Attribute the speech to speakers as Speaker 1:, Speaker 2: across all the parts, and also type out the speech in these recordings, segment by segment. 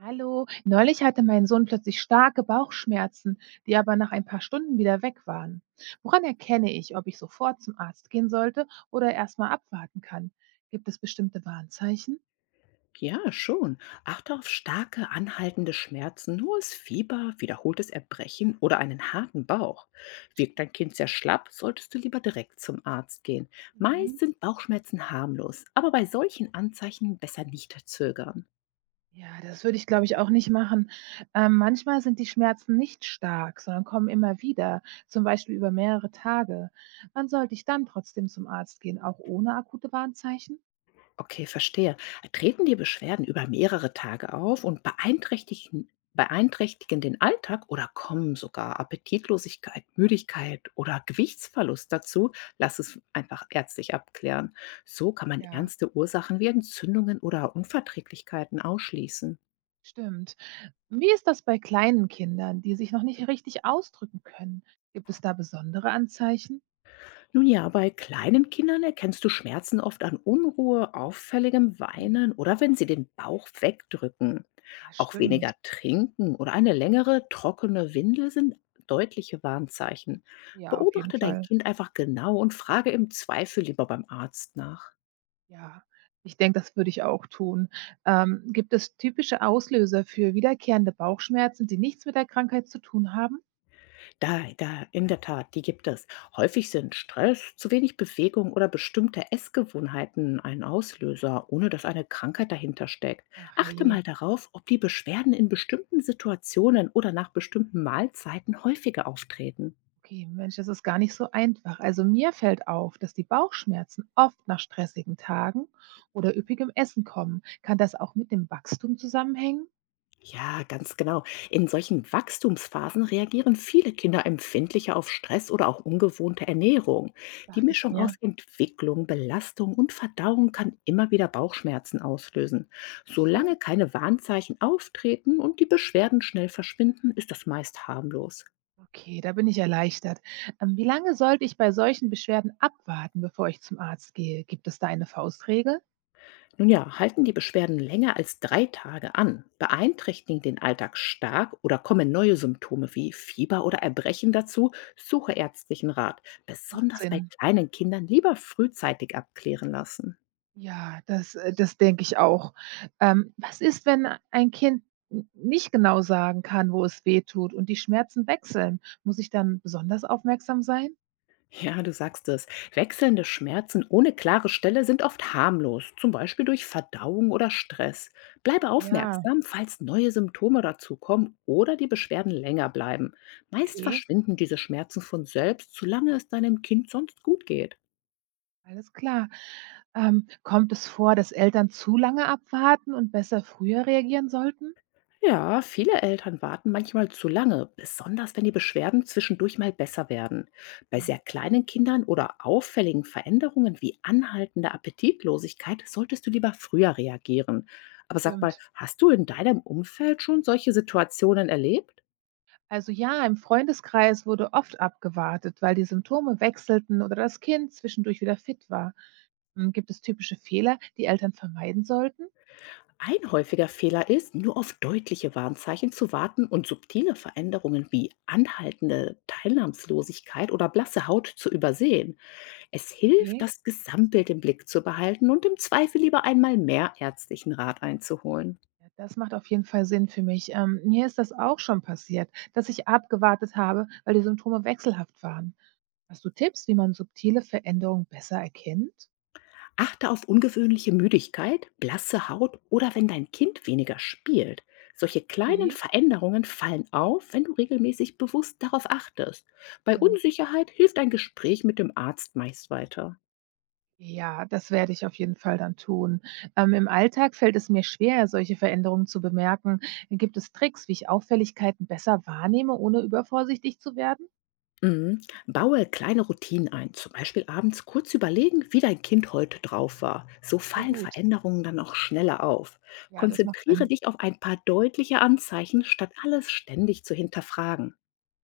Speaker 1: Hallo, neulich hatte mein Sohn plötzlich starke Bauchschmerzen, die aber nach ein paar Stunden wieder weg waren. Woran erkenne ich, ob ich sofort zum Arzt gehen sollte oder erstmal abwarten kann? Gibt es bestimmte Warnzeichen?
Speaker 2: Ja, schon. Achte auf starke, anhaltende Schmerzen, hohes Fieber, wiederholtes Erbrechen oder einen harten Bauch. Wirkt dein Kind sehr schlapp, solltest du lieber direkt zum Arzt gehen. Meist
Speaker 1: Mhm.
Speaker 2: sind Bauchschmerzen harmlos, aber bei solchen Anzeichen besser nicht zögern.
Speaker 1: Ja, das würde ich, glaube ich, auch nicht machen. Manchmal sind die Schmerzen nicht stark, sondern kommen immer wieder, zum Beispiel über mehrere Tage. Wann sollte ich dann trotzdem zum Arzt gehen, auch ohne akute Warnzeichen?
Speaker 2: Okay, verstehe. Treten die Beschwerden über mehrere Tage auf und beeinträchtigen den Alltag oder kommen sogar Appetitlosigkeit, Müdigkeit oder Gewichtsverlust dazu? Lass es einfach ärztlich abklären. So kann man
Speaker 1: Ja,
Speaker 2: ernste Ursachen wie Entzündungen oder Unverträglichkeiten ausschließen.
Speaker 1: stimmt. Wie ist das bei kleinen Kindern, die sich noch nicht richtig ausdrücken können? Gibt es da besondere Anzeichen?
Speaker 2: Nun ja, bei kleinen Kindern erkennst du Schmerzen oft an Unruhe, auffälligem
Speaker 1: Hm.
Speaker 2: Weinen oder wenn sie den Bauch wegdrücken.
Speaker 1: Ja,
Speaker 2: Auch
Speaker 1: stimmt.
Speaker 2: weniger trinken oder eine längere, trockene Windel sind deutliche Warnzeichen.
Speaker 1: Ja, auf jeden
Speaker 2: Beobachte dein
Speaker 1: Fall.
Speaker 2: Kind einfach genau und frage im Zweifel lieber beim Arzt nach.
Speaker 1: Ja, ich denke, das würde ich auch tun. Gibt es typische Auslöser für wiederkehrende Bauchschmerzen, die nichts mit der Krankheit zu tun haben?
Speaker 2: Da in der Tat, die gibt es. Häufig sind Stress, zu wenig Bewegung oder bestimmte Essgewohnheiten ein Auslöser, ohne dass eine Krankheit dahinter steckt.
Speaker 1: Ach
Speaker 2: Achte
Speaker 1: herrje.
Speaker 2: mal darauf, ob die Beschwerden in bestimmten Situationen oder nach bestimmten Mahlzeiten häufiger auftreten.
Speaker 1: Okay, Mensch, das ist gar nicht so einfach. Also mir fällt auf, dass die Bauchschmerzen oft nach stressigen Tagen oder üppigem Essen kommen. Kann das auch mit dem Wachstum zusammenhängen?
Speaker 2: Ja, ganz genau. In solchen Wachstumsphasen reagieren viele Kinder empfindlicher auf Stress oder auch ungewohnte Ernährung. Die
Speaker 1: Dachte ich
Speaker 2: Mischung aus
Speaker 1: mir.
Speaker 2: Entwicklung, Belastung und Verdauung kann immer wieder Bauchschmerzen auslösen.
Speaker 1: Ach so.
Speaker 2: Solange keine Warnzeichen auftreten und die Beschwerden schnell verschwinden, ist das meist harmlos.
Speaker 1: Okay, da bin ich erleichtert. Wie lange sollte ich bei solchen Beschwerden abwarten, bevor ich zum Arzt gehe? Gibt es da eine Faustregel?
Speaker 2: Nun ja, halten die Beschwerden länger als 3 Tage an, beeinträchtigen den Alltag stark oder kommen neue Symptome wie Fieber oder Erbrechen dazu, suche ärztlichen Rat.
Speaker 1: Macht
Speaker 2: Besonders bei
Speaker 1: Sinn.
Speaker 2: kleinen Kindern lieber frühzeitig abklären lassen.
Speaker 1: Ja, das, das denke ich auch. Was ist, wenn ein Kind nicht genau sagen kann, wo es weh tut und die Schmerzen wechseln? Muss ich dann besonders aufmerksam sein?
Speaker 2: Ja, du sagst es. Wechselnde Schmerzen ohne klare Stelle sind oft harmlos, zum Beispiel durch Verdauung oder Stress. Bleibe
Speaker 1: Ja,
Speaker 2: aufmerksam, falls neue Symptome dazukommen oder die Beschwerden länger bleiben. Meist
Speaker 1: okay,
Speaker 2: verschwinden diese Schmerzen von selbst, solange es deinem Kind sonst gut geht.
Speaker 1: alles klar. Kommt es vor, dass Eltern zu lange abwarten und besser früher reagieren sollten?
Speaker 2: Ja, viele Eltern warten manchmal zu lange, besonders wenn die Beschwerden zwischendurch mal besser werden. Bei
Speaker 1: Hm,
Speaker 2: sehr kleinen Kindern oder auffälligen Veränderungen wie anhaltender Appetitlosigkeit solltest du lieber früher reagieren. Aber sag mal,
Speaker 1: stimmt.
Speaker 2: hast du in deinem Umfeld schon solche Situationen erlebt?
Speaker 1: Also ja, im Freundeskreis wurde oft abgewartet, weil die Symptome wechselten oder das Kind zwischendurch wieder fit war. Hm, gibt es typische Fehler, die Eltern vermeiden sollten?
Speaker 2: Ein häufiger Fehler ist, nur auf deutliche Warnzeichen zu warten und subtile Veränderungen wie anhaltende Teilnahmslosigkeit oder blasse Haut zu übersehen. Es hilft,
Speaker 1: Okay.
Speaker 2: das Gesamtbild im Blick zu behalten und im Zweifel lieber einmal mehr ärztlichen Rat einzuholen.
Speaker 1: Ja, das macht auf jeden Fall Sinn für mich. Mir ist das auch schon passiert, dass ich abgewartet habe, weil die Symptome wechselhaft waren. Hast du Tipps, wie man subtile Veränderungen besser erkennt?
Speaker 2: Achte auf ungewöhnliche Müdigkeit, blasse Haut oder wenn dein Kind weniger spielt. Solche kleinen
Speaker 1: Okay.
Speaker 2: Veränderungen fallen auf, wenn du regelmäßig bewusst darauf achtest. Bei Unsicherheit hilft ein Gespräch mit dem Arzt meist weiter.
Speaker 1: Ja, das werde ich auf jeden Fall dann tun. Im Alltag fällt es mir schwer, solche Veränderungen zu bemerken. Gibt es Tricks, wie ich Auffälligkeiten besser wahrnehme, ohne übervorsichtig zu werden?
Speaker 2: Mhm. Baue kleine Routinen ein, zum Beispiel abends kurz überlegen, wie dein Kind heute drauf war. So
Speaker 1: Okay,
Speaker 2: fallen
Speaker 1: gut.
Speaker 2: Veränderungen dann auch schneller auf.
Speaker 1: Ja, das macht
Speaker 2: Konzentriere
Speaker 1: Sinn.
Speaker 2: dich auf ein paar deutliche Anzeichen, statt alles ständig zu hinterfragen.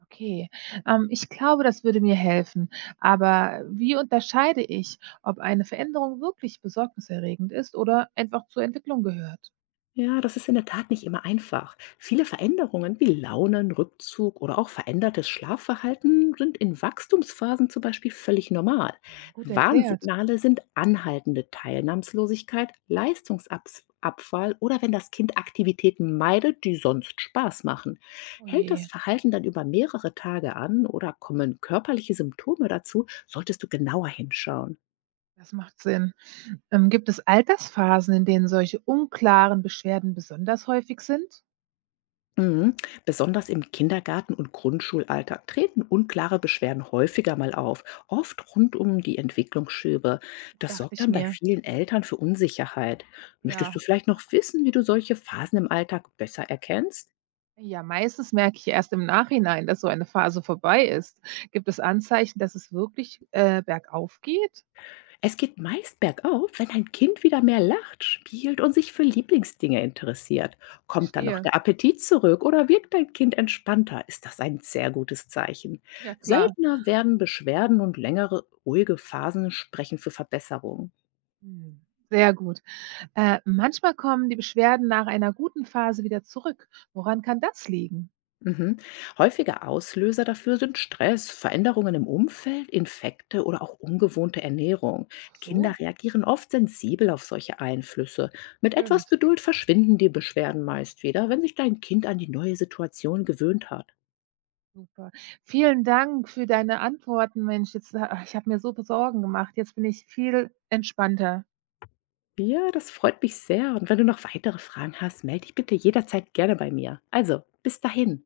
Speaker 1: Okay. Ich glaube, das würde mir helfen. Aber wie unterscheide ich, ob eine Veränderung wirklich besorgniserregend ist oder einfach zur Entwicklung gehört?
Speaker 2: Ja, das ist in der Tat nicht immer einfach. Viele Veränderungen wie Launen, Rückzug oder auch verändertes Schlafverhalten sind in Wachstumsphasen zum Beispiel völlig normal.
Speaker 1: Ah, gut erklärt.
Speaker 2: Warnsignale sind anhaltende Teilnahmslosigkeit, Leistungsabfall oder wenn das Kind Aktivitäten meidet, die sonst Spaß machen.
Speaker 1: Oh
Speaker 2: Hält das
Speaker 1: je,
Speaker 2: Verhalten dann über mehrere Tage an oder kommen körperliche Symptome dazu, solltest du genauer hinschauen.
Speaker 1: das macht Sinn. Gibt es Altersphasen, in denen solche unklaren Beschwerden besonders häufig sind?
Speaker 2: Mhm. Besonders im Kindergarten und Grundschulalltag treten unklare Beschwerden häufiger mal auf, oft rund um die Entwicklungsschübe. Das
Speaker 1: Dachte
Speaker 2: sorgt
Speaker 1: ich
Speaker 2: dann bei
Speaker 1: mir.
Speaker 2: vielen Eltern für Unsicherheit. Möchtest du
Speaker 1: Ja.
Speaker 2: vielleicht noch wissen, wie du solche Phasen im Alltag besser erkennst?
Speaker 1: Ja, meistens merke ich erst im Nachhinein, dass so eine Phase vorbei ist. Gibt es Anzeichen, dass es wirklich, bergauf geht?
Speaker 2: Es geht meist bergauf, wenn ein Kind wieder mehr lacht, spielt und sich für Lieblingsdinge interessiert. Kommt dann noch
Speaker 1: Verstehe.
Speaker 2: der Appetit zurück oder wirkt dein Kind entspannter, ist das ein sehr gutes Zeichen.
Speaker 1: Ja klar.
Speaker 2: Seltener werden Beschwerden und längere ruhige Phasen sprechen für Verbesserungen.
Speaker 1: Mhm. Sehr gut. Manchmal kommen die Beschwerden nach einer guten Phase wieder zurück. Woran kann das liegen?
Speaker 2: Mhm. Häufige Auslöser dafür sind Stress, Veränderungen im Umfeld, Infekte oder auch ungewohnte Ernährung.
Speaker 1: Ach so,
Speaker 2: Kinder reagieren oft sensibel auf solche Einflüsse. Mit etwas
Speaker 1: stimmt.
Speaker 2: Geduld verschwinden die Beschwerden meist wieder, wenn sich dein Kind an die neue Situation gewöhnt hat.
Speaker 1: Super. Vielen Dank für deine Antworten, Mensch. Jetzt, ich habe mir so Sorgen gemacht. Jetzt bin ich viel entspannter.
Speaker 2: Ja, das freut mich sehr. Und wenn du noch weitere Fragen hast, melde dich bitte jederzeit gerne bei mir. Also, bis dahin.